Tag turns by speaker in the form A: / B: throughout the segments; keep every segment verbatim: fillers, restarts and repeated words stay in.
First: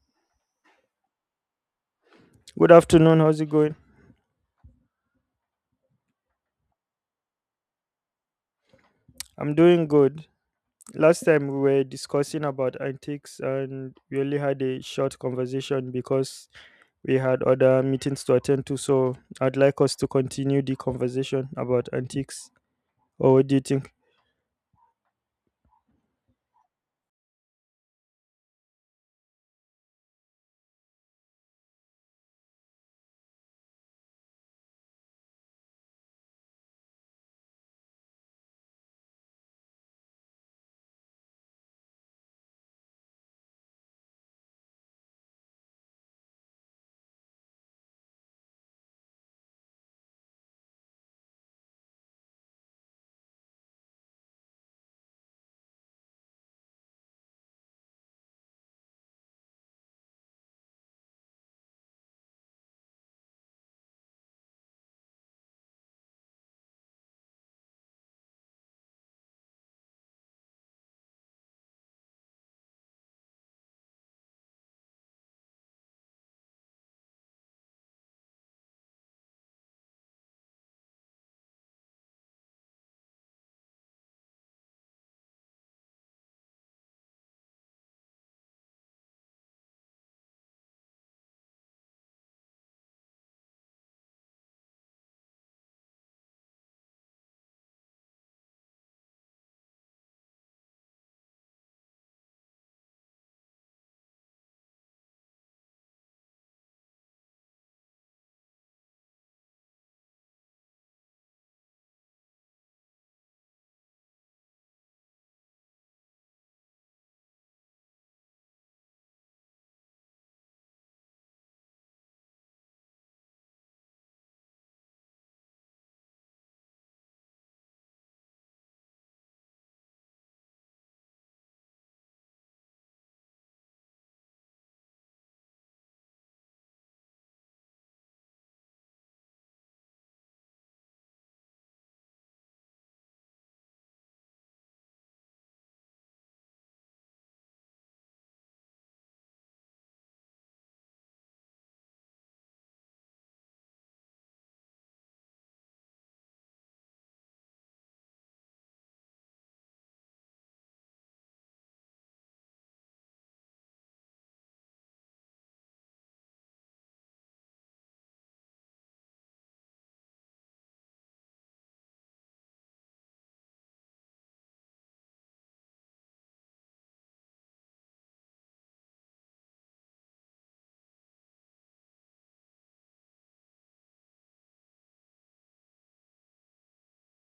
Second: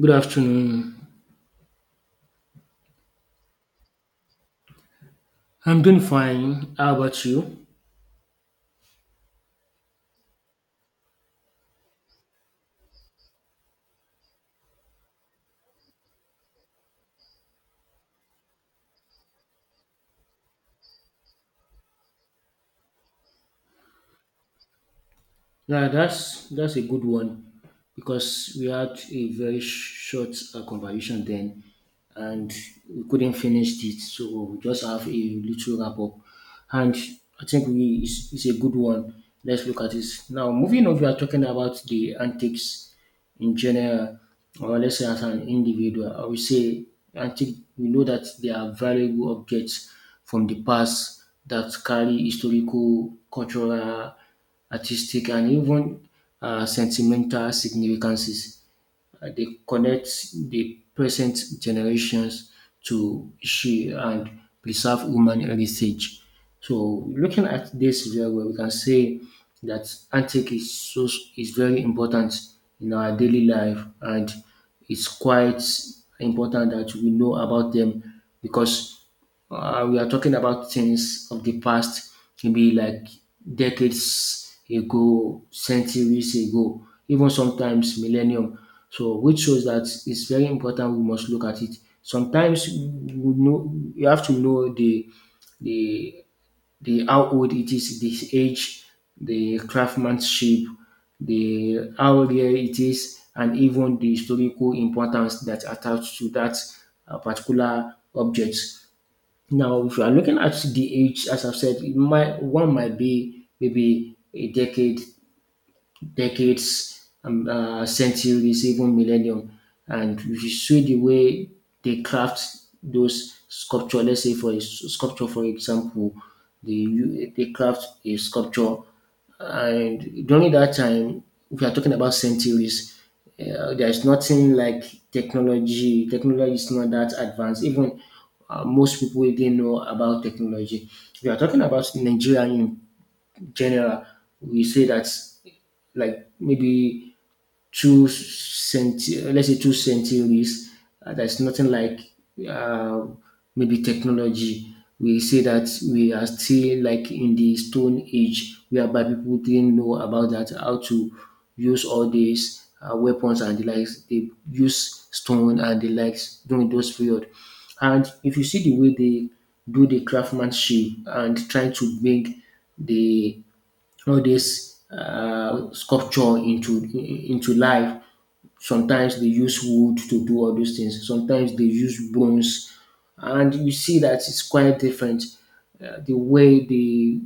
A: Good afternoon.
B: Good afternoon. How's it going?
A: I'm doing fine. How about you?
B: I'm doing good. Last time we were discussing about antiques and we only had a short conversation because we had other meetings to attend to. So I'd like us to continue the conversation about antiques. Or what do you think?
A: Yeah, that's that's a good one because we had a very short uh, conversation then, and we couldn't finish it. So we just have a little wrap up, and I think we it's, it's a good one. Let's look at this now. Moving on, we are talking about the antics in general, or let's say as an individual, I would say I we know that they are valuable objects from the past that carry historical, cultural, artistic, and even uh, sentimental significances. Uh, they connect the present generations to she and preserve human heritage. So looking at this very well, we can say that antique is so is very important in our daily life, and it's quite important that we know about them because uh, we are talking about things of the past, maybe like decades ago, centuries ago, even sometimes millennium. So, which shows that it's very important we must look at it. Sometimes we know you have to know the the the how old it is, the age, the craftsmanship, the how rare it is, and even the historical importance that attached to that uh, particular object. Now, if you are looking at the age, as I've said, it might, one might be maybe a decade decades, um, uh, centuries, even millennium. And if you see the way they craft those sculpture, let's say for a s- sculpture, for example, they u- they craft a sculpture, and during that time, we are talking about centuries. Uh, there is nothing like technology. Technology is not that advanced. Even uh, most people didn't know about technology. We are talking about Nigeria general, we say that like maybe two centi- let's say two centuries. Uh, there's nothing like uh, maybe technology. We say that we are still like in the stone age, whereby people didn't know about that how to use all these uh, weapons and the likes. They use stone and the likes during those period. And if you see the way they do the craftsmanship and trying to bring the all this uh, sculpture into into life. Sometimes they use wood to do all those things. Sometimes they use bones, and you see that it's quite different. Uh, the way they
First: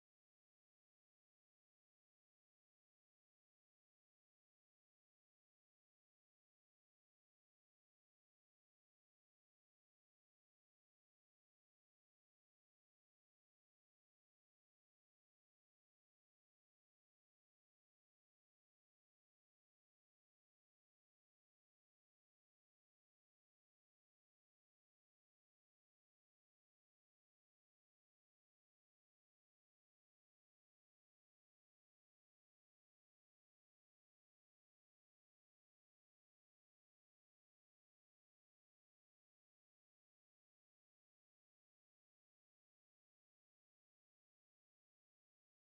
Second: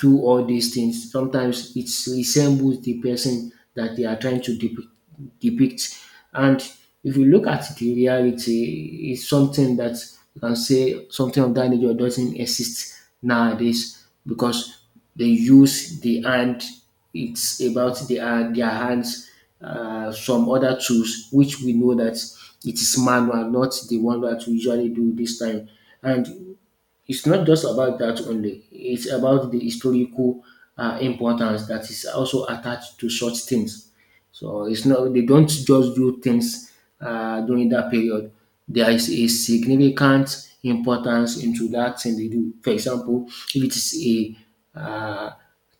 A: through all these things. Sometimes it resembles the person that they are trying to depict. depict. And if you look at the reality, it's something that you can say something of that nature doesn't exist nowadays because they use the hand. It's about the, uh, their hands, uh, some other tools, which we know that it is manual, not the one that we usually do this time. And it's not just about that only. It's about the historical uh, importance that is also attached to such things. So it's not they don't just do things uh, during that period. There is a significant importance into that thing they do. For example, if it is a uh,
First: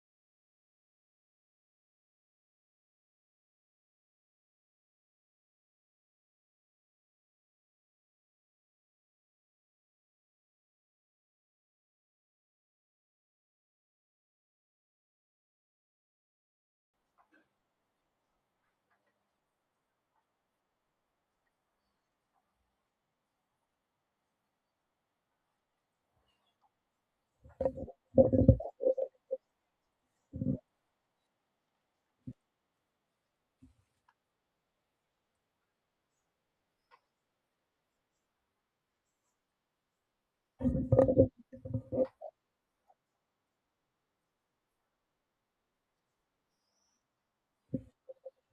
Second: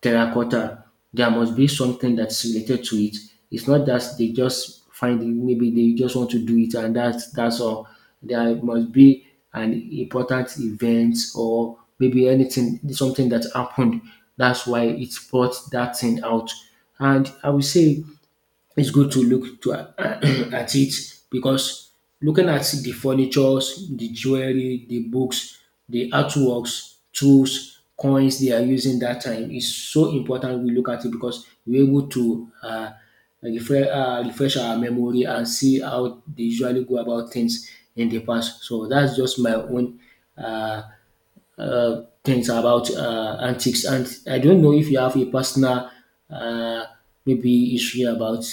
A: terracotta, there must be something that's related to it. It's not that they just find it, maybe they just want to do it and that's that's all. There must be an important event or maybe anything something that happened. That's why it brought that thing out. And I would say it's good to look to at it because looking at the furnitures, the jewelry, the books, the artworks, tools, coins they are using that time is so important we look at it because we're able to uh, refresh, uh, refresh our memory and see how they usually go about things in the past. So that's just my own uh, uh, things about uh, antiques. And I don't know if you have a personal uh, maybe issue about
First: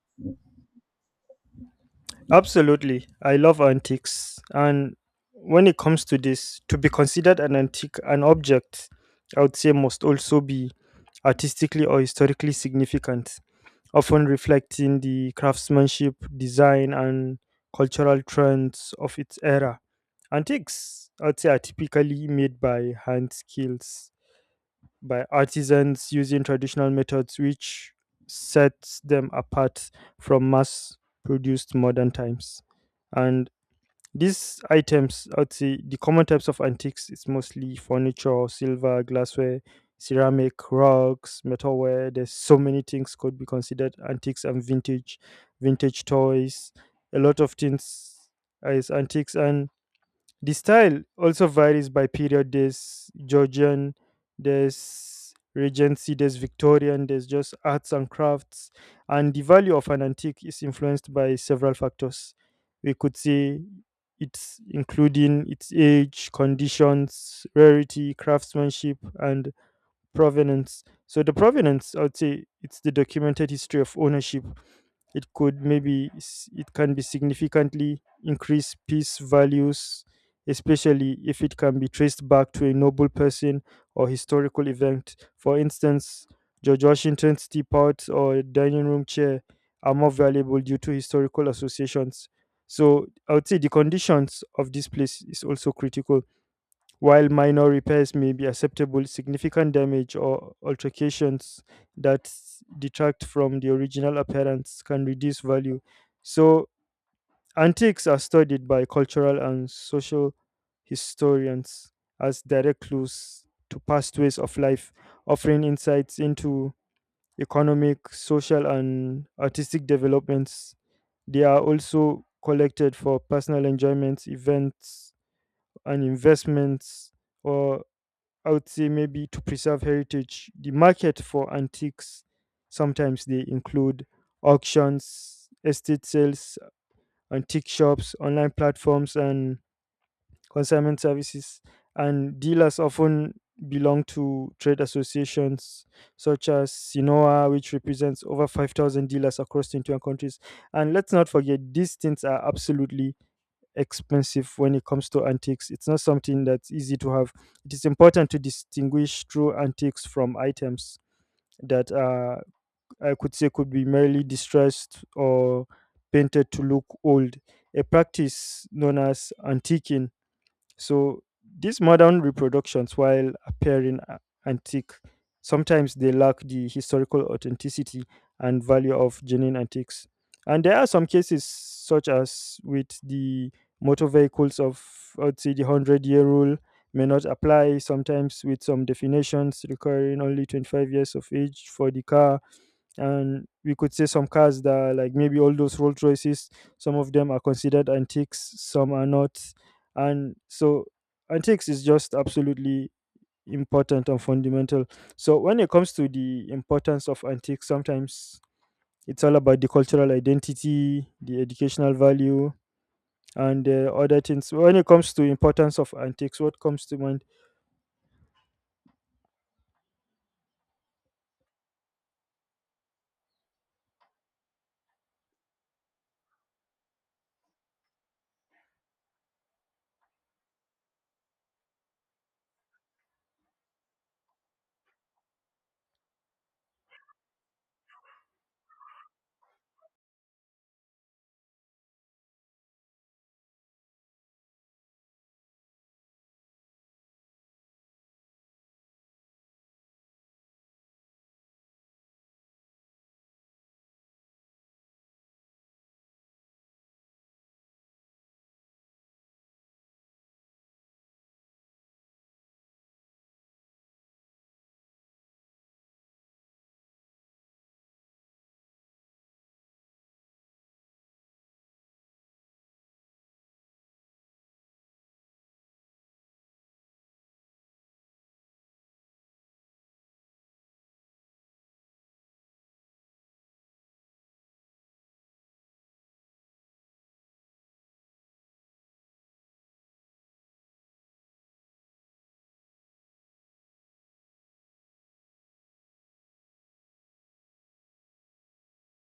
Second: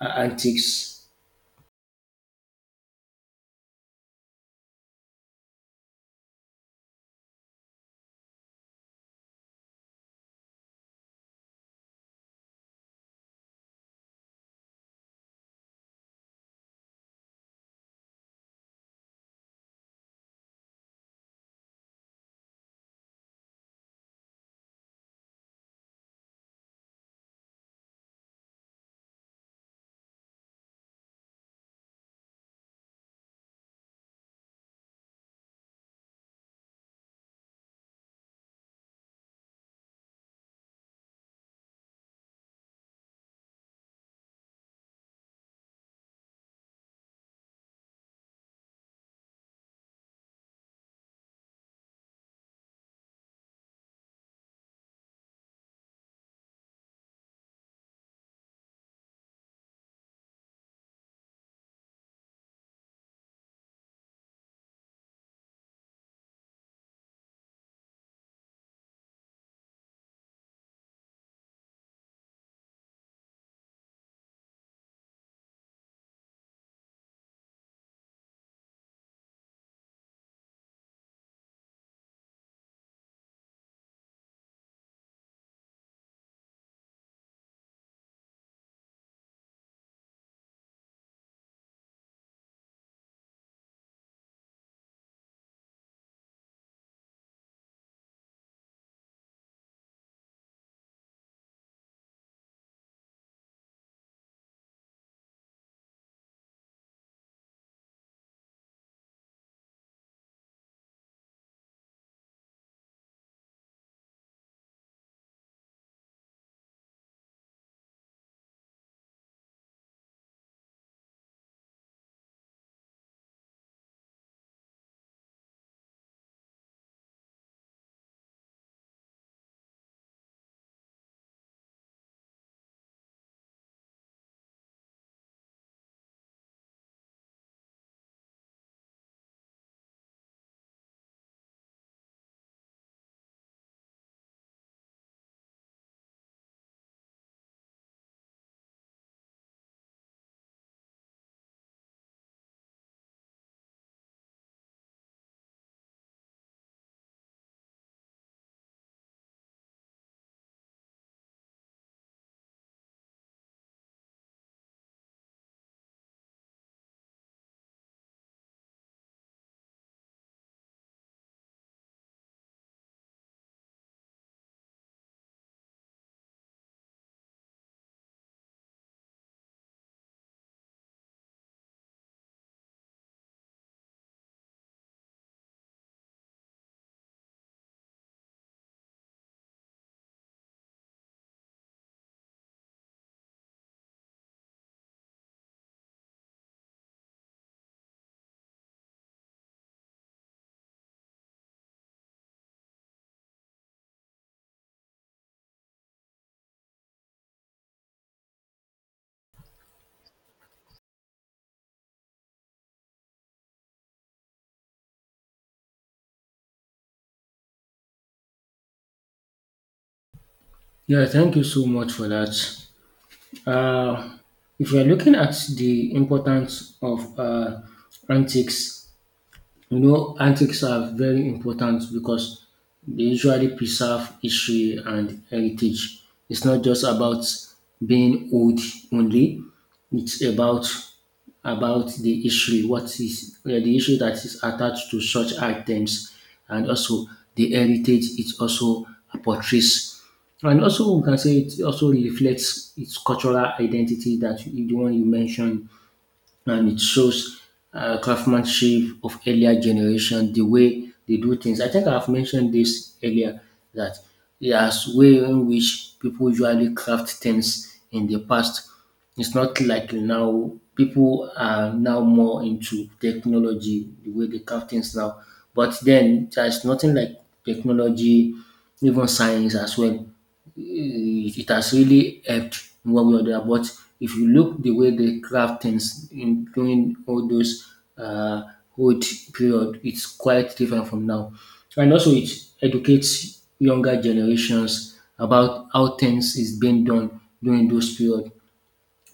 A: uh, antiques.
B: Absolutely. I love antiques. And when it comes to this, to be considered an antique, an object, I would say must also be artistically or historically significant, often reflecting the craftsmanship, design, and cultural trends of its era. Antiques, I'd say, are typically made by hand skills, by artisans using traditional methods, which sets them apart from mass produced modern times. And these items, I would say the common types of antiques is mostly furniture, silver, glassware, ceramic, rugs, metalware. There's so many things could be considered antiques and vintage, vintage toys, a lot of things is antiques and the style also varies by period. There's Georgian, there's Regency, there's Victorian, there's just arts and crafts. And the value of an antique is influenced by several factors. We could say it's including its age, conditions, rarity, craftsmanship, and provenance. So the provenance, I would say, it's the documented history of ownership. It could maybe s- it can be significantly increase peace values, especially if it can be traced back to a noble person or historical event. For instance, George Washington's teapot or dining room chair are more valuable due to historical associations. So I would say the conditions of this place is also critical. While minor repairs may be acceptable, significant damage or alterations that detract from the original appearance can reduce value. So, antiques are studied by cultural and social historians as direct clues to past ways of life, offering insights into economic, social, and artistic developments. They are also collected for personal enjoyments, events, and investments, or I would say maybe to preserve heritage. The market for antiques sometimes they include auctions, estate sales, antique shops, online platforms, and consignment services. And dealers often belong to trade associations such as Sinoa, which represents over five thousand dealers across twenty-one countries. And let's not forget, these things are absolutely expensive when it comes to antiques. It's not something that's easy to have. It is important to distinguish true antiques from items that uh, I could say could be merely distressed or painted to look old. A practice known as antiquing. So these modern reproductions, while appearing a- antique, sometimes they lack the historical authenticity and value of genuine antiques. And there are some cases, such as with the motor vehicles of, I'd say, the hundred year rule may not apply, sometimes with some definitions requiring only twenty-five years of age for the car. And we could say some cars that are like maybe all those Rolls Royces, some of them are considered antiques, some are not. And so antiques is just absolutely important and fundamental. So when it comes to the importance of antiques, sometimes it's all about the cultural identity, the educational value, and uh, other things. When it comes to importance of antiques, what comes to mind?
A: Yeah, thank you so much for that. Uh, if we are looking at the importance of uh, antiques, you know, antiques are very important because they usually preserve history and heritage. It's not just about being old only. It's about about the history, what is uh, the issue that is attached to such items, and also the heritage it also portrays. And also, we can say it also reflects its cultural identity that you- the one you mentioned and it shows uh, craftsmanship of earlier generation, the way they do things. I think I've mentioned this earlier that there's way in which people usually craft things in the past. It's not like now people are now more into technology, the way they craft things now. But then there's nothing like technology, even science as well it it has really helped in one way or the other. But if you look the way they craft things in during all those uh, old period, it's quite different from now. So, and also, it educates younger generations about how things is being done during those period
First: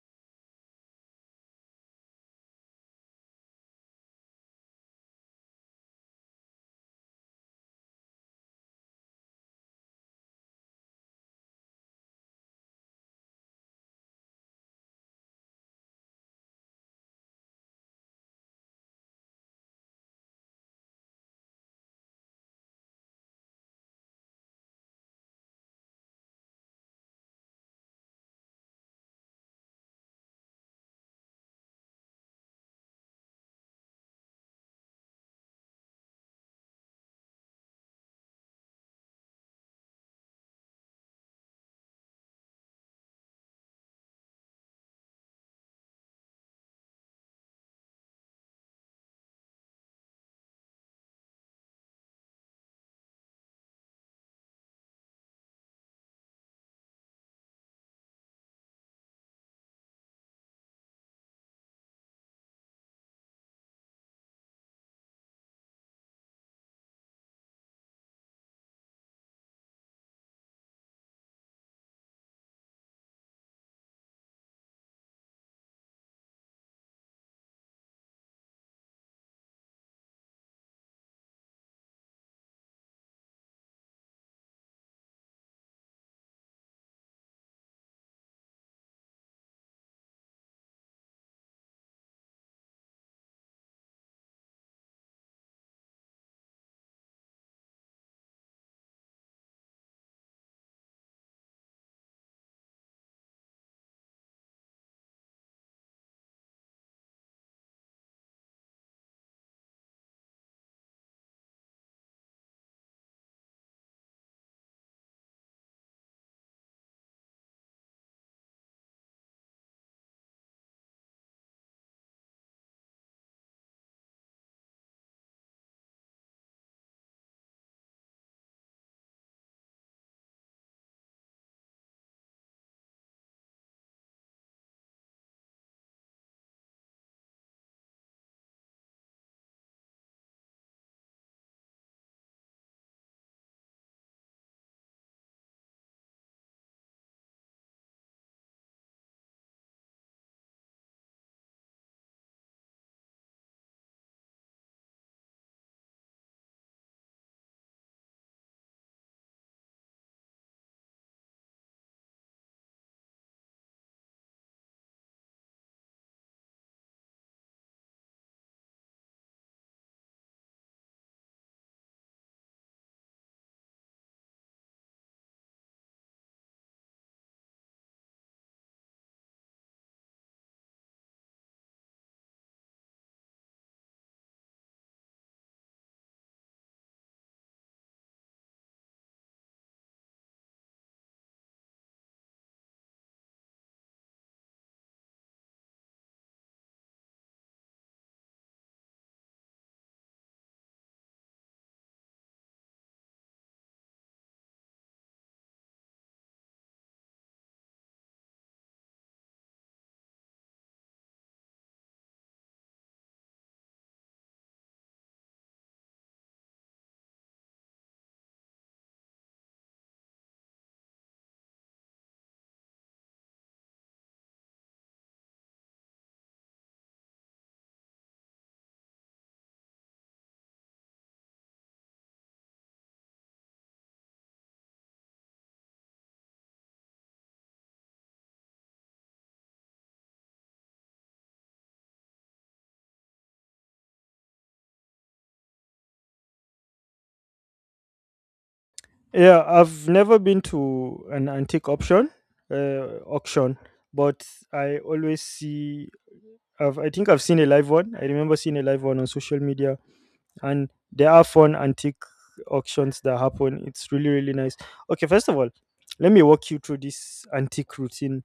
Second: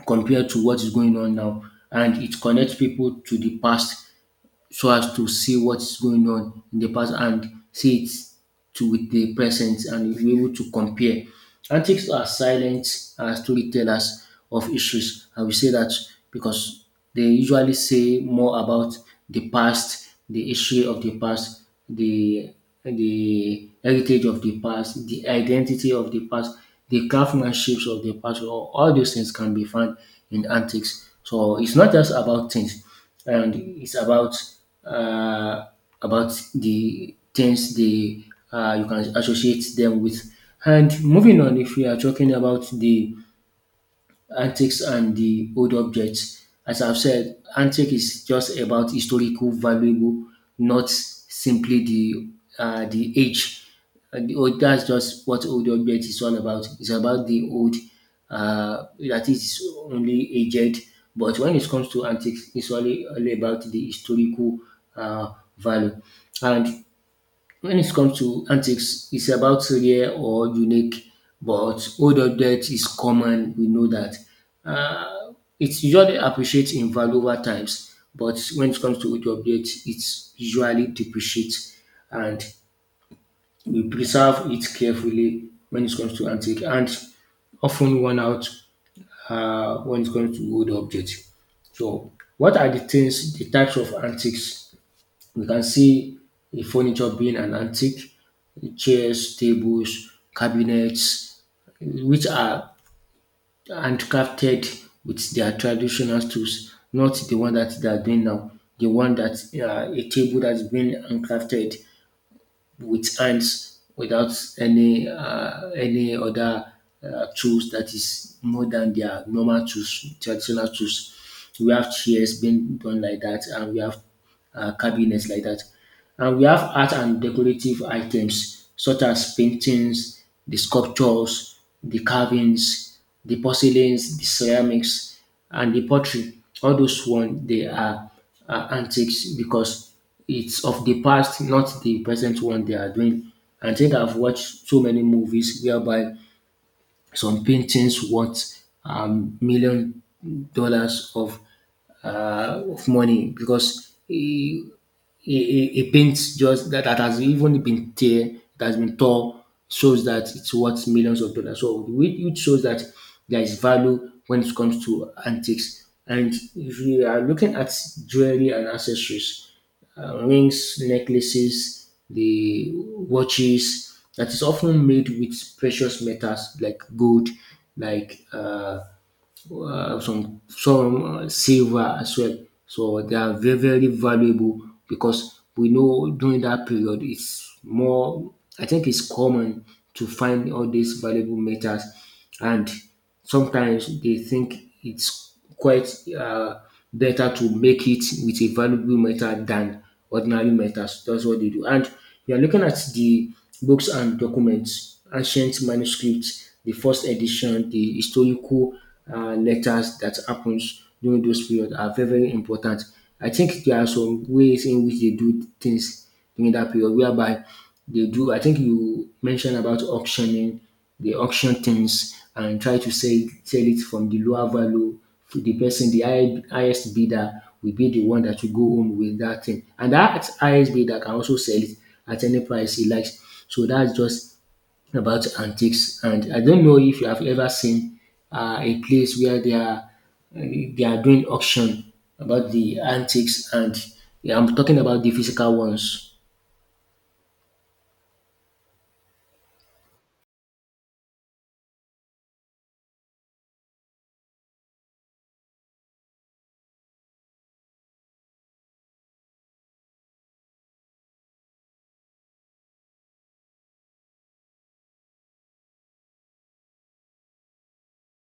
A: compared to what is going on now. And it connects people to the past so as to see what's going on in the past and see it to with the present and you'll be able to compare. Antiques are silent uh, storytellers of issues. I will say that because they usually say more about the past, the history of the past, the the heritage of the past, the identity of the past, the craftsmanships of the past. All, all those things can be found in antiques. So it's not just about things, and it's about uh, about the things they uh, you can associate them with. And moving on, if we are talking about the antiques and the old objects. As I've said, antique is just about historical valuable, not simply the uh, the age. And the old, that's just what old object is all about. It's about the old uh, that is only aged. But when it comes to antiques, it's only, only about the historical uh, value. And when it comes to antiques, it's about rare or unique, but old object is common. We know that. Uh, it's usually appreciates in value over times, but when it comes to old object, it's usually depreciates, and we preserve it carefully when it comes to antique, and often worn out uh, when it comes to old objects. So, what are the things, the types of antiques we can see the furniture being an antique, chairs, tables, cabinets, which are handcrafted with their traditional tools, not the one that they are doing now. The one that uh, a table that's been handcrafted with hands without any uh, any other uh, tools that is more than their normal tools, traditional tools. We have chairs being done like that, and we have uh, cabinets like that. And we have art and decorative items such as paintings, the sculptures, the carvings, the porcelains, the ceramics, and the pottery. All those ones they are uh, antics because it's of the past, not the present one they are doing. I think I've watched so many movies whereby some paintings worth um, million dollars of uh, of money because eh, a, a, a paint just that, that has even been tear that has been torn shows that it's worth millions of dollars. So it which shows that there is value when it comes to antiques. And if you are looking at jewelry and accessories, uh, rings, necklaces, the watches that is often made with precious metals like gold, like uh, uh, some some uh, silver as well. So they are very very valuable because we know during that period it's more. I think it's common to find all these valuable metals, and sometimes they think it's quite uh, better to make it with a valuable metal than ordinary metals. That's what they do, and you are looking at the books and documents, ancient manuscripts, the first edition, the historical uh, letters that happens during those period are very very important. I think there are some ways in which they do things during that period whereby they do. I think you mentioned about auctioning they auction things and try to sell sell it from the lower value to the person, the high, highest bidder will be the one that will go home with that thing. And that highest bidder can also sell it at any price he likes. So that's just about antiques. And I don't know if you have ever seen uh, a place where they are they are doing auction about the antiques, and yeah, I'm talking about the physical ones.
B: Yeah, I've never been to an antique option uh, auction, but I always see. I've, I think I've seen a live one. I remember seeing a live one on social media, and there are fun antique auctions that happen. It's really really nice. Okay, first of all, let me walk you through this antique routine.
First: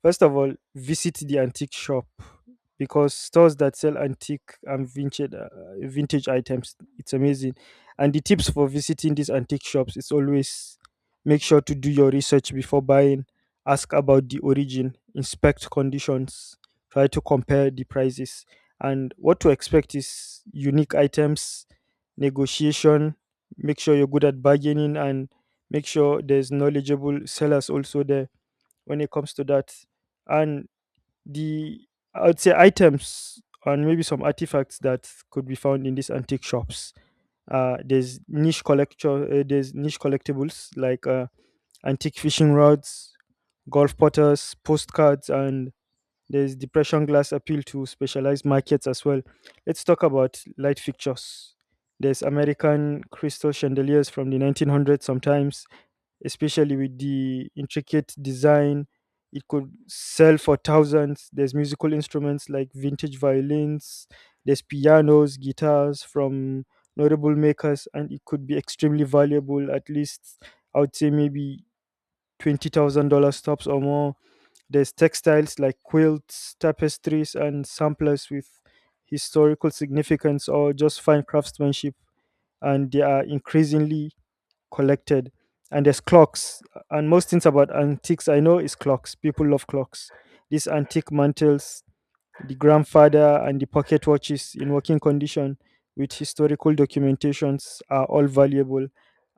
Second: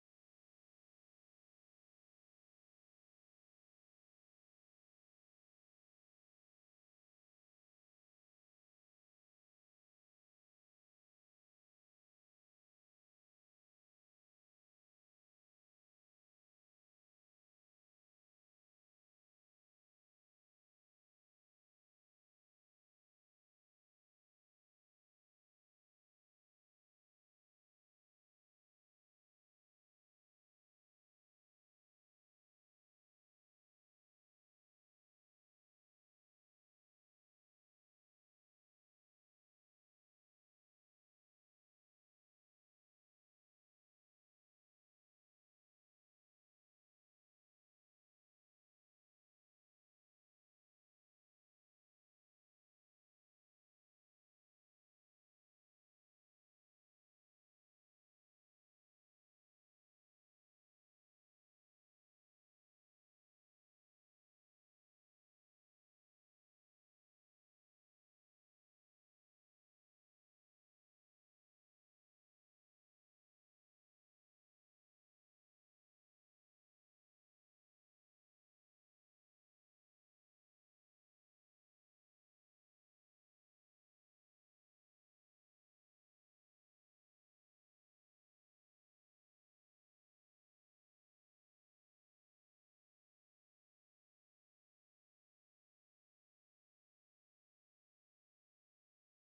B: First of all, visit the antique shop because stores that sell antique and vintage uh, vintage items, it's amazing. And the tips for visiting these antique shops is always make sure to do your research before buying, ask about the origin, inspect conditions, try to compare the prices. And what to expect is unique items, negotiation. Make sure you're good at bargaining and make sure there's knowledgeable sellers also there when it comes to that. And the I would say items and maybe some artifacts that could be found in these antique shops. Uh, there's niche collector, uh, there's niche collectibles like uh, antique fishing rods, golf potters, postcards, and there's depression glass appeal to specialized markets as well. Let's talk about light fixtures. There's American crystal chandeliers from the nineteen hundreds sometimes, especially with the intricate design. It could sell for thousands. There's musical instruments like vintage violins, there's pianos, guitars from notable makers, and it could be extremely valuable, at least I would say maybe twenty thousand dollars tops or more. There's textiles like quilts, tapestries, and samplers with historical significance or just fine craftsmanship, and they are increasingly collected. And there's clocks. And most things about antiques I know is clocks. People love clocks. These antique mantles, the grandfather and the pocket watches in working condition with historical documentations are all valuable,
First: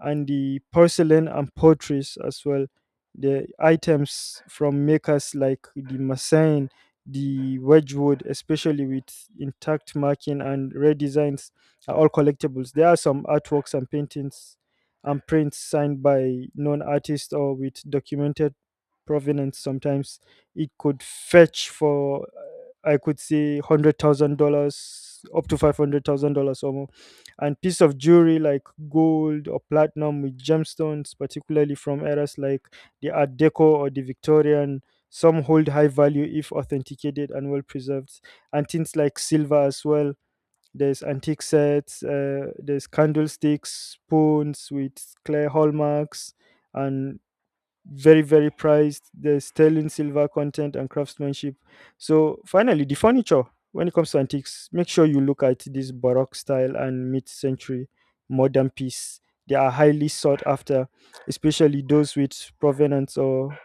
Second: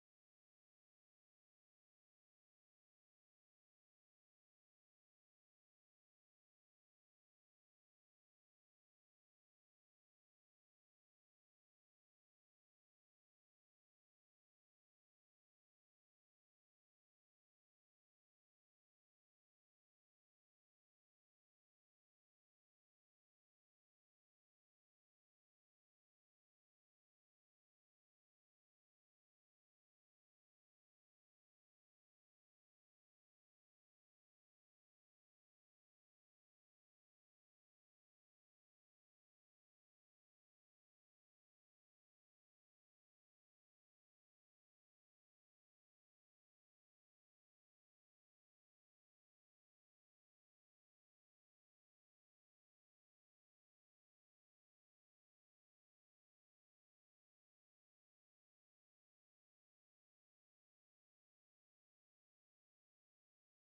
B: and the porcelain and portraits as well. The items from makers like the Massain, the Wedgwood, especially with intact marking and rare designs, are all collectibles. There are some artworks and paintings and prints signed by known artists or with documented provenance. Sometimes it could fetch for I could see hundred thousand dollars up to five hundred thousand dollars or more, and piece of jewelry like gold or platinum with gemstones, particularly from eras like the Art Deco or the Victorian. Some hold high value if authenticated and well preserved, and things like silver as well. There's antique sets, uh, there's candlesticks, spoons with clear hallmarks, and very very prized there's sterling silver content and craftsmanship. So finally the furniture. When it comes to antiques, make sure you look at this baroque style and mid-century modern piece. They are highly sought after, especially those with provenance or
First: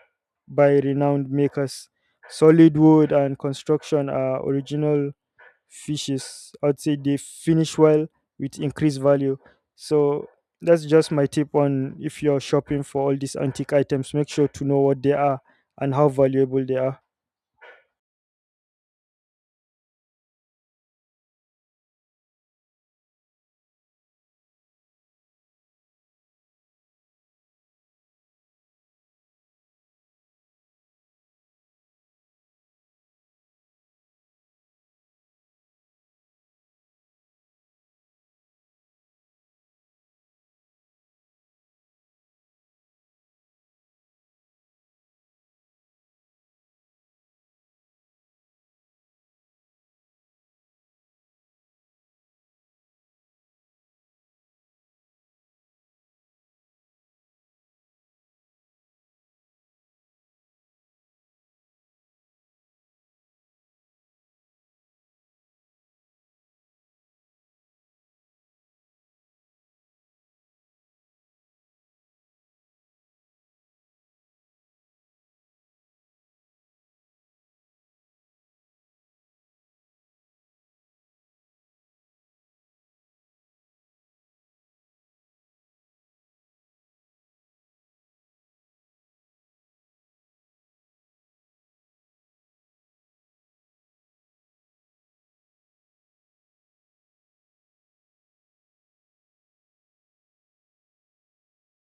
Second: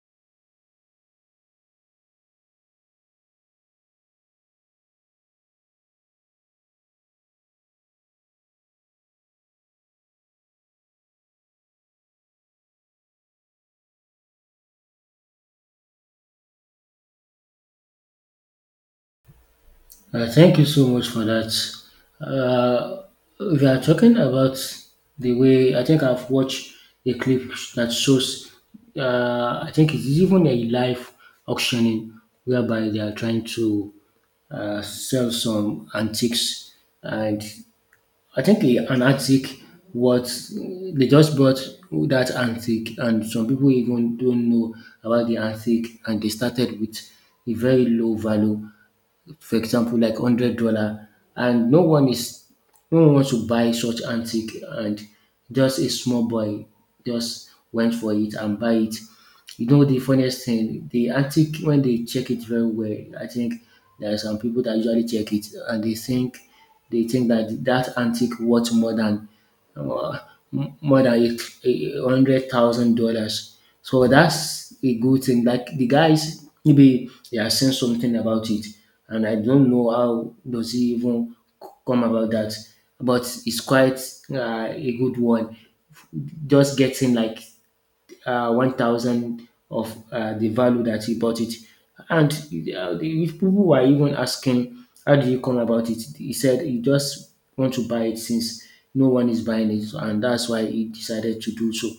B: by renowned makers. Solid wood and construction are original fishes. I'd say they finish well with increased value. So that's just my tip on if you're shopping for all these antique items, make sure to know what they are and how valuable they are.
A: Uh, thank you so much for that. Uh, we are talking about the way I think I've watched a clip that shows, uh, I think it's even a live auctioning whereby they are trying to uh, sell some antiques. And I think a- an antique, what they just bought that antique, and some people even don't know about the antique, and they started with a very low value, for example, like hundred dollar, and no one is no one wants to buy such antique, and just a small boy just went for it and buy it. You know, the funniest thing, the antique, when they check it very well, I think there are some people that usually check it, and they think they think that that antique worth more than uh, m- more than a hundred thousand dollars. So that's a good thing. Like, the guys, maybe they are saying something about it, and I don't know how does he even c- come about that. But it's quite uh, a good one. Just getting like uh, one thousand of uh, the value that he bought it. And uh, the- if people were even asking, how did you come about it? He said he just want to buy it, since no one is buying it, and that's why he decided to do so.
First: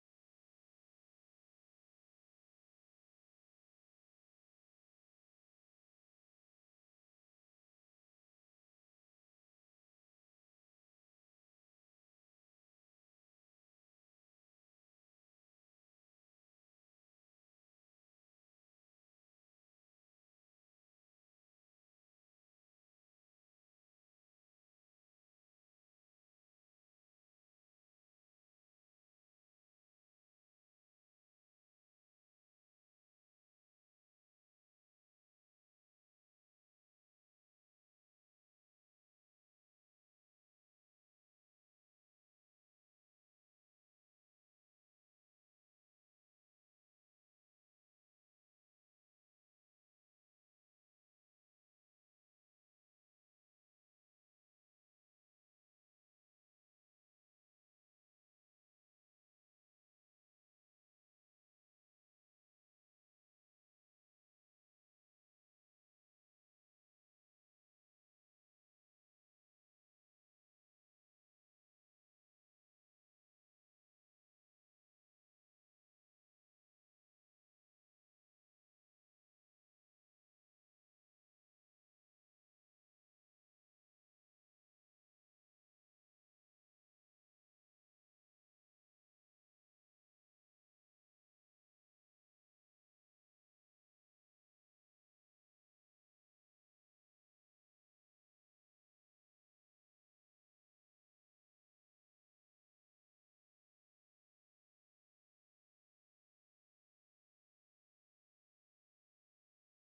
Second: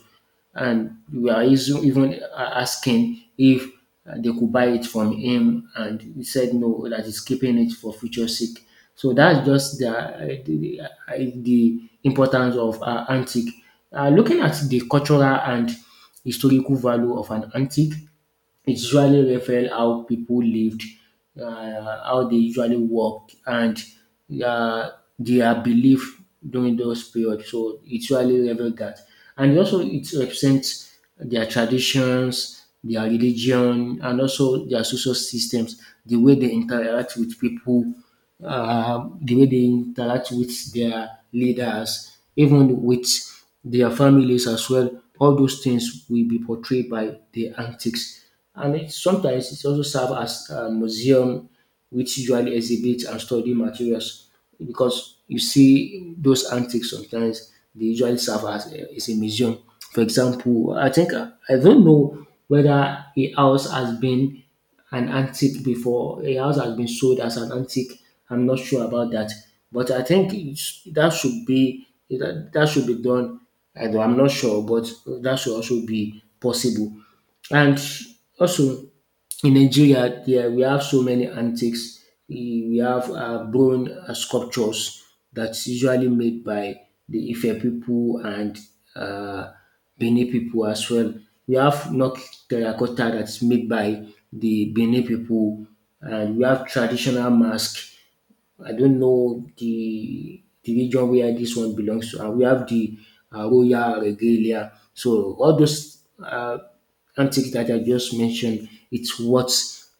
A: And we are isu- even uh, asking if uh, they could buy it from him, and he said no, that he's keeping it for future sake. So that's just the, uh, the, uh, the importance of uh, antique. Uh, looking at the cultural and historical value of an antique. It usually refers how people lived, uh, how they usually worked, and uh, their belief during those periods. So it usually refers that, and also it represents their traditions, their religion, and also their social systems, the way they interact with people, uh, the way they interact with their leaders, even with their families as well. All those things will be portrayed by the antics, and it, sometimes it also serve as a museum, which usually exhibits and study materials. Because you see those antiques, sometimes they usually serve as a, as a museum. For example, I think I don't know whether a house has been an antique before. A house has been sold as an antique. I'm not sure about that, but I think it's, that should be that, that should be done. I do I'm not sure, but that should also be possible. And also, in Nigeria, there we have so many antiques. We we have uh, bronze uh, sculptures that's usually made by the Ife people and uh, Benin people as well. We have knock terracotta that's made by the Benin people, and we have traditional mask. I don't know the the region where this one belongs to. And we have the uh, Royal Regalia. So all those uh, antiques that I just mentioned, it's what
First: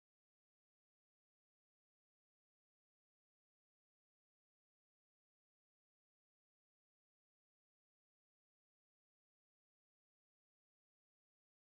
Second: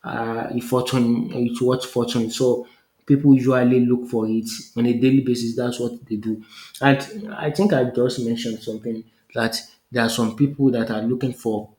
A: uh, a fortune. It's what fortune. So people usually look for it on a daily basis. That's what they do. And I think I just mentioned something that there are some people that are looking for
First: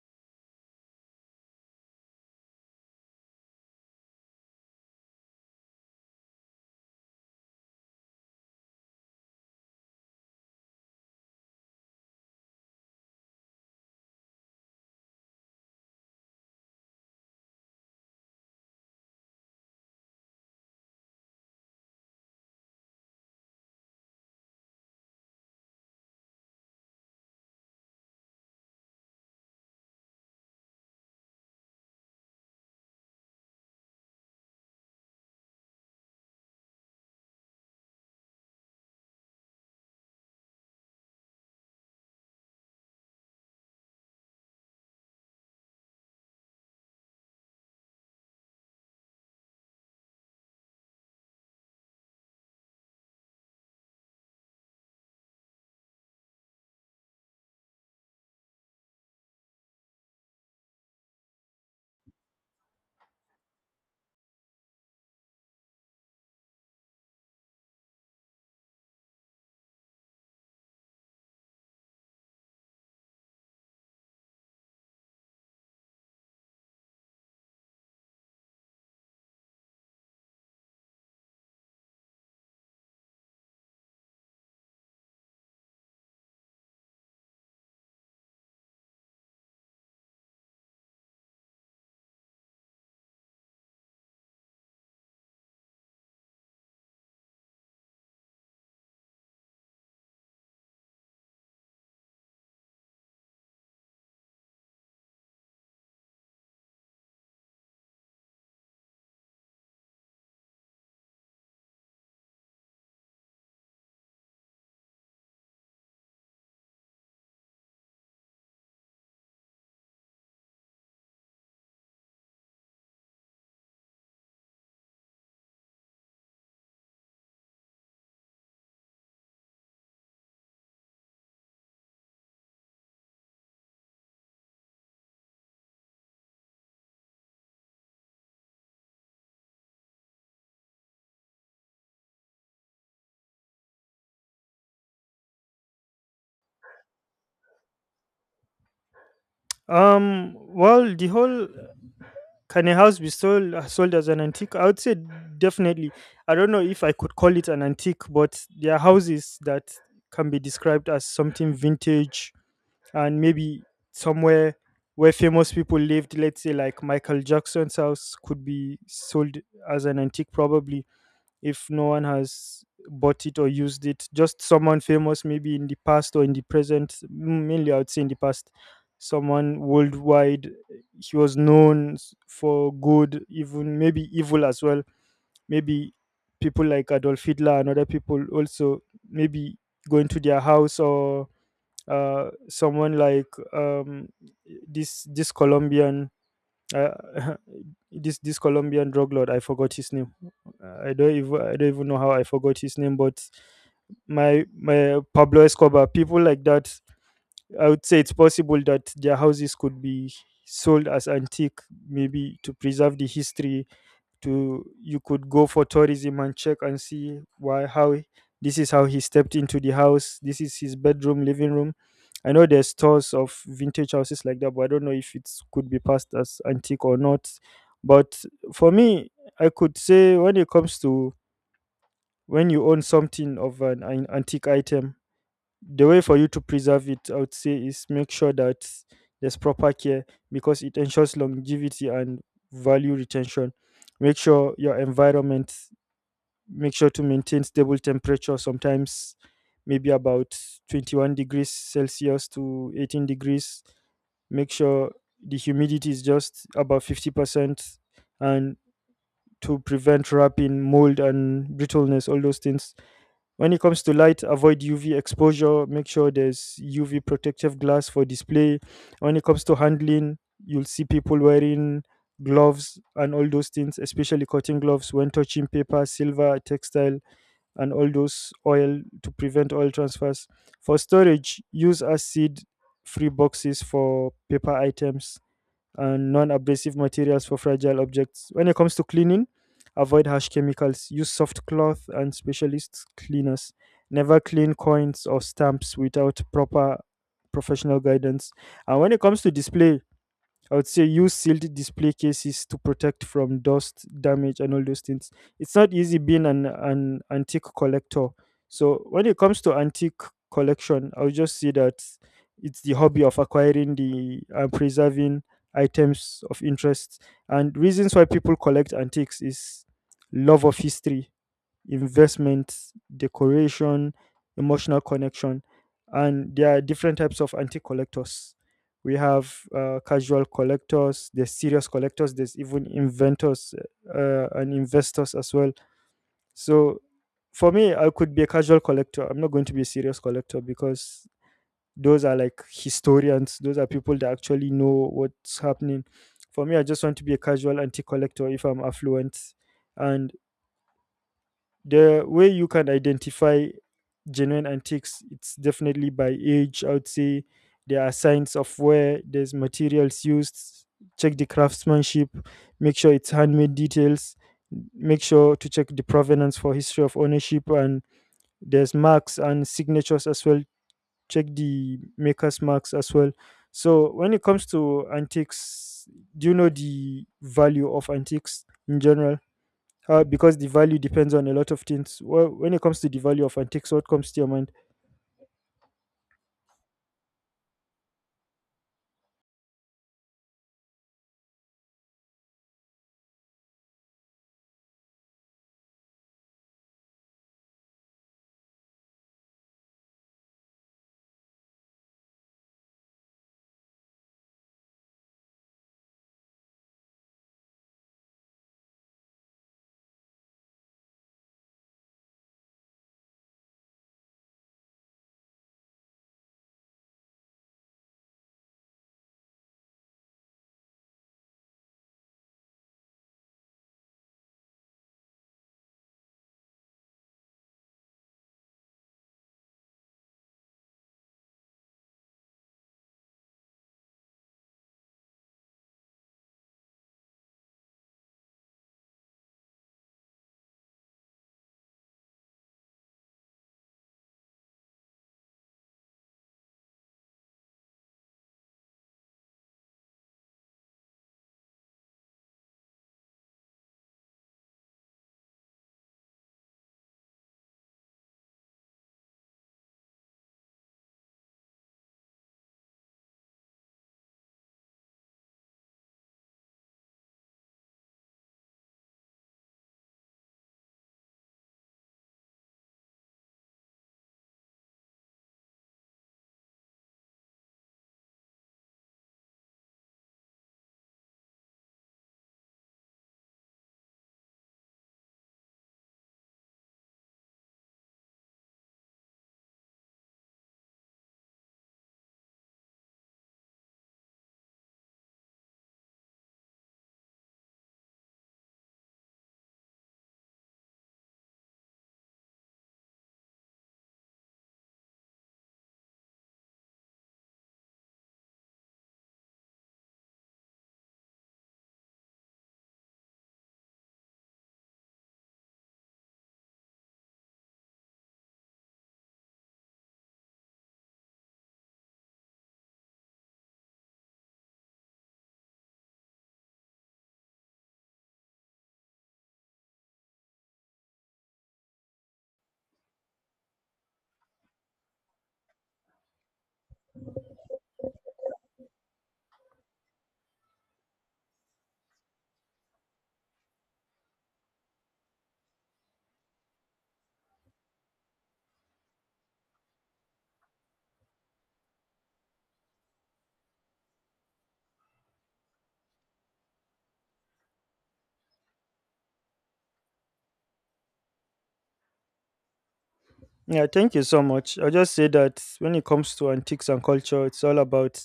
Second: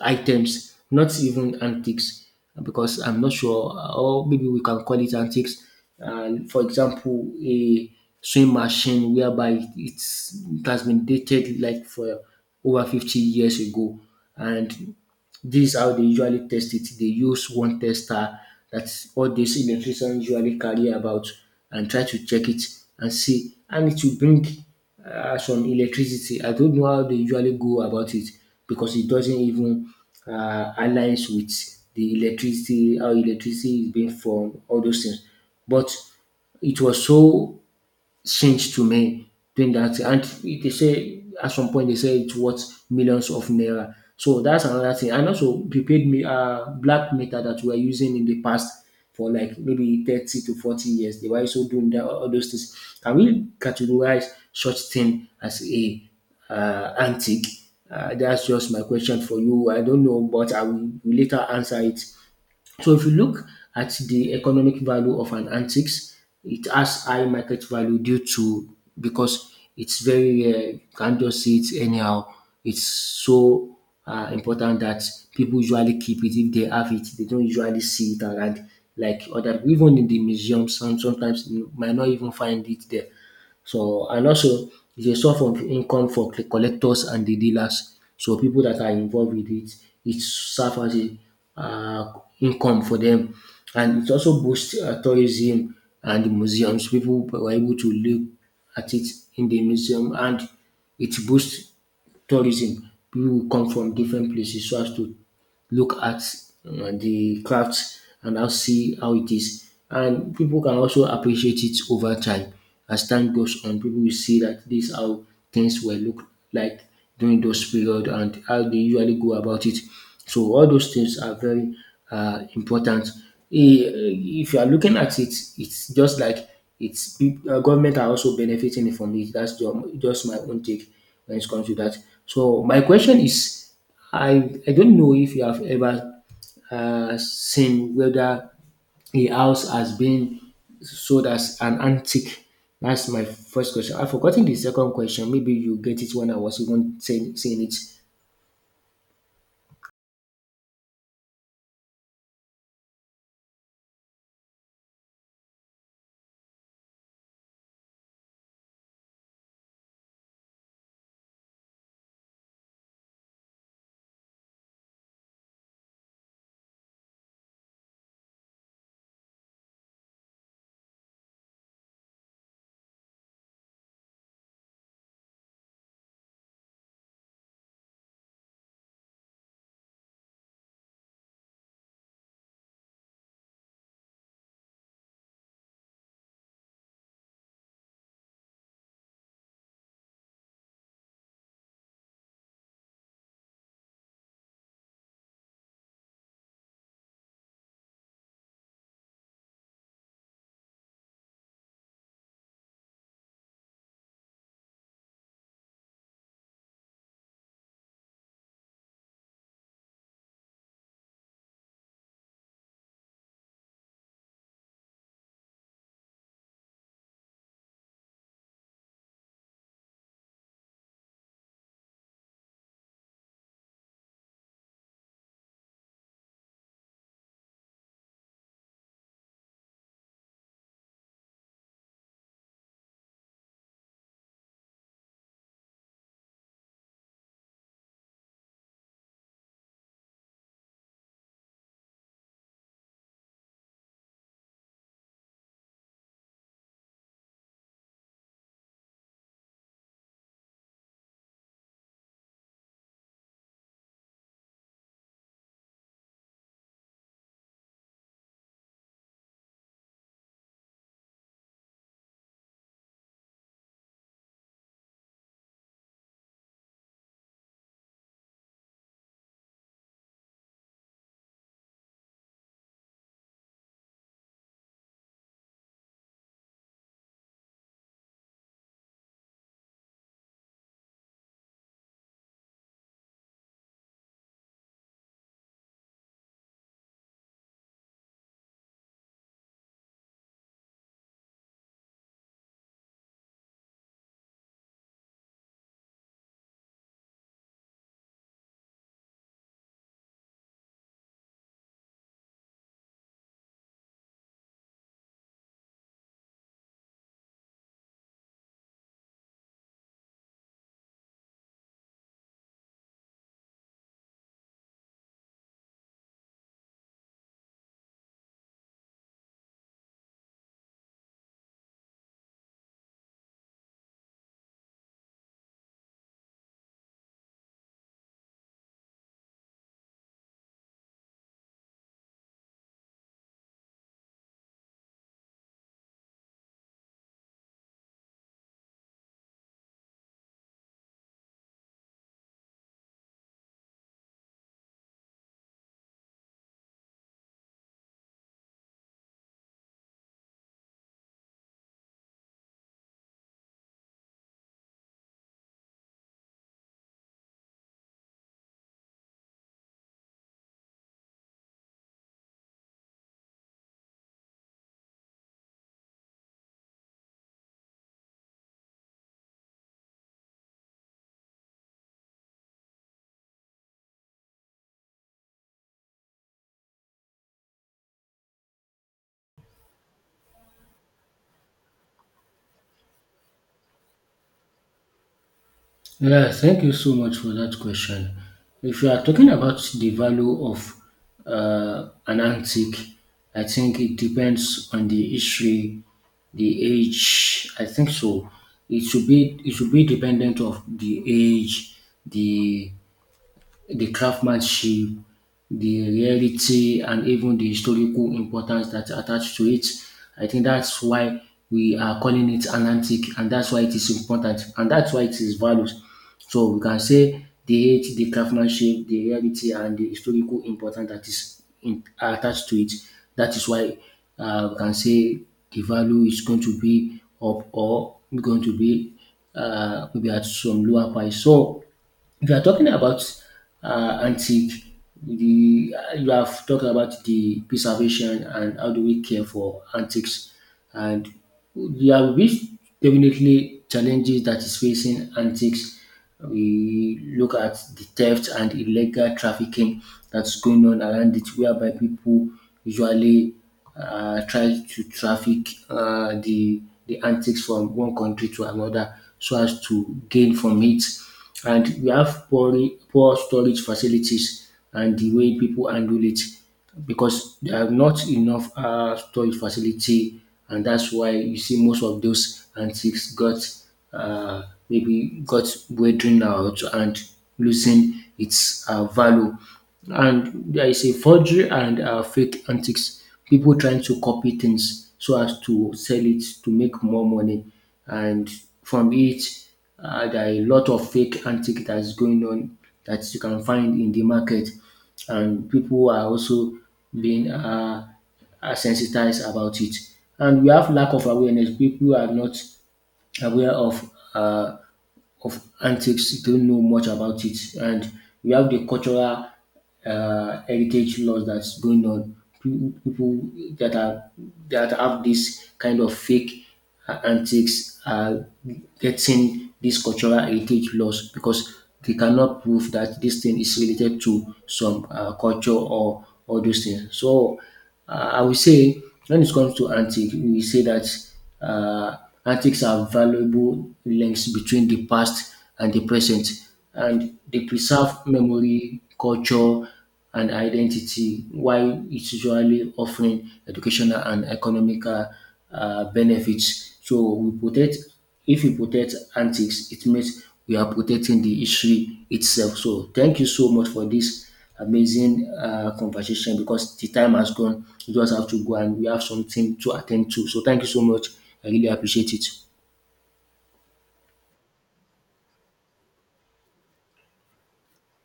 A: items, not even antiques, because I'm not sure, uh, or maybe we can call it antiques. Uh, for example, a sewing machine whereby it's, it has been dated like for over fifty years ago, and this how they usually test it. They use one tester that all these electricians usually carry about, and try to check it and see. And it will bring uh, some electricity. I don't know how they usually go about it, because it doesn't even uh, aligns with the electricity, how electricity is being formed, all those things. But it was so changed to me doing that. And they say at some point they say it's worth millions of naira. So that's another thing. And also prepaid me uh black meter that we are using in the past for like maybe thirty to forty years. They were also doing that, all those things. Can we categorize such thing as a uh, antique? Uh, that's just my question for you. I don't know, but I will, will later answer it. So if you look at the economic value of an antiques, it has high market value due to, because it's very rare. You can't just see it anyhow. It's so uh, important that people usually keep it. If they have it, they don't usually see it around, like other, even in the museum. Some sometimes you might not even find it there. So, and also e dey source of income for the collectors and the dealers. So pipu dat are involve with it, it serve as a um income for dem, and it also boost um tourism and the museums. Pipu were able to look at it in the museum, and it boost tourism. Pipu will come from different places so as to look at uh, the craft and now see how it is. And people can also appreciate it over time. As time goes on, people will see that this is how things were looked like during those period and how they usually go about it. So all those things are very uh, important. I- If you are looking at it, it's just like it's peop- uh, government are also benefiting from it. That's ju- just my own take when it comes to that. So my question is, I I don't know if you have ever uh, seen whether a house has been sold as an antique. That's my first question. I've forgotten the second question. Maybe you get it when I was even saying, saying it.
B: Um, well, the whole can a house be sold uh, sold as an antique? I would say definitely. I don't know if I could call it an antique, but there are houses that can be described as something vintage and maybe somewhere where famous people lived. Let's say like Michael Jackson's house could be sold as an antique probably if no one has bought it or used it. Just someone famous maybe in the past or in the present, m- mainly I would say in the past. Someone worldwide he was known s- for good, even maybe evil as well. Maybe people like Adolf Hitler and other people also maybe going to their house, or uh, someone like um, this this Colombian uh, this this Colombian drug lord. I forgot his name. Uh, I don't even I don't even know how I forgot his name, but my my Pablo Escobar, people like that. I would say it's possible that their houses could be sold as antique, maybe to preserve the history. To you could go for tourism and check and see why how he- this is how he stepped into the house, this is his bedroom, living room. I know there's stores of vintage houses like that, but I don't know if it could be passed as antique or not. But for me, I could say when it comes to when you own something of an, an antique item, the way for you to preserve it, I would say, is make sure that there's proper care because it ensures longevity and value retention. Make sure your environment, make sure to maintain stable temperature, sometimes maybe about twenty-one degrees Celsius to eighteen degrees. Make sure the humidity is just about fifty percent and to prevent wrapping, mold, and brittleness, all those things. When it comes to light, avoid U V exposure. Make sure there's U V protective glass for display. When it comes to handling, you'll see people wearing gloves and all those things, especially cotton gloves when touching paper, silver, textile, and all those oil to prevent oil transfers. For storage, use acid free boxes for paper items and non-abrasive materials for fragile objects. When it comes to cleaning, avoid harsh chemicals. Use soft cloth and specialist cleaners. Never clean coins or stamps without proper professional guidance. And when it comes to display, I would say use sealed display cases to protect from dust, damage, and all those things. It's not easy being an, an antique collector. So when it comes to antique collection, I would just say that it's the hobby of acquiring the and preserving items of interest. And reasons why people collect antiques is love of history, investment, decoration, emotional connection. And there are different types of antique collectors. We have uh, casual collectors, there's serious collectors, there's even inventors uh, and investors as well. So for me, I could be a casual collector. I'm not going to be a serious collector because those are like historians, those are people that actually know what's happening. For me, I just want to be a casual antique collector if I'm affluent. And the way you can identify genuine antiques, it's definitely by age, I would say. There are signs of where there's materials used. Check the craftsmanship. Make sure it's handmade details. Make sure to check the provenance for history of ownership, and there's marks and signatures as well. Check the maker's marks as well. So when it comes to antiques, do you know the value of antiques in general? Uh, because the value depends on a lot of things. Well, when it comes to the value of antiques, what comes to your mind?
A: Yeah, thank you so much for that question. If you are talking about the value of uh, an antique, I think it depends on the history, the age. I think so. It should be it should be dependent of the age, the the craftsmanship, the reality, and even the historical importance that attached to it. I think that's why we are calling it an antique, and that's why it is important, and that's why it is values. So we can say the age, the craftsmanship, the reality, and the historical importance that is in, attached to it. That is why uh, we can say the value is going to be up or going to be uh, maybe at some lower price. So if you are talking about uh, antique, the you have talked about the preservation and how do we care for antiques, and there will be definitely challenges that is facing antiques. We look at the theft and illegal trafficking that's going on around it, whereby people usually uh, try to traffic uh, the the antiques from one country to another so as to gain from it. And we have poor poor storage facilities and the way people handle it, because there are not enough uh, storage facility, and that's why you see most of those antiques got uh, maybe got weathering out and losing its uh, value. And there is a forgery and uh, fake antiques. People trying to copy things so as to sell it to make more money. And from it, uh, there are a lot of fake antique that's going on that you can find in the market. And people are also being uh, are sensitized about it. And we have lack of awareness. People are not aware of uh, of antics, don't know much about it. And we have the cultural uh, heritage laws that's going on. Pe- People that are that have this kind of fake uh, antics are getting these cultural heritage laws, because they cannot prove that this thing is related to some uh, culture or all those things. So uh, I would say, when it comes to antique, we say that uh, antiques are valuable links between the past and the present, and they preserve memory, culture, and identity, while it's usually offering educational and economical uh, benefits. So we protect, if we protect antiques, it means we are protecting the history itself. So thank you so much for this amazing uh, conversation, because the time has gone. You just have to go and we have something to attend to. So thank you so much. I really appreciate it.
B: Yeah, thank you so much. I'll just say that when it comes to antiques and culture, it's all about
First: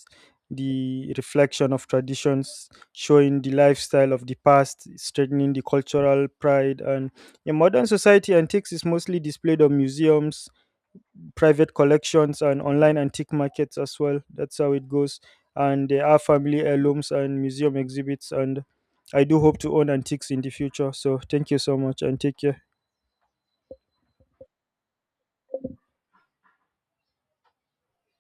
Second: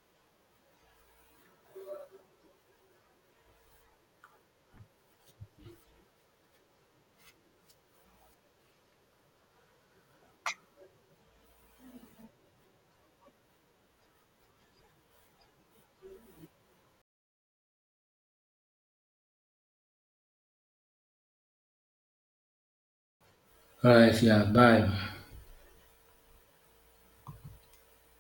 B: the reflection of traditions, showing the lifestyle of the past, strengthening the cultural pride. And in modern society, antiques is mostly displayed on museums, private collections and online antique markets as well. That's how it goes. And there are family heirlooms and museum exhibits. And I do hope to own antiques in the future. So thank you so much and take care.
A: All right, yeah, bye.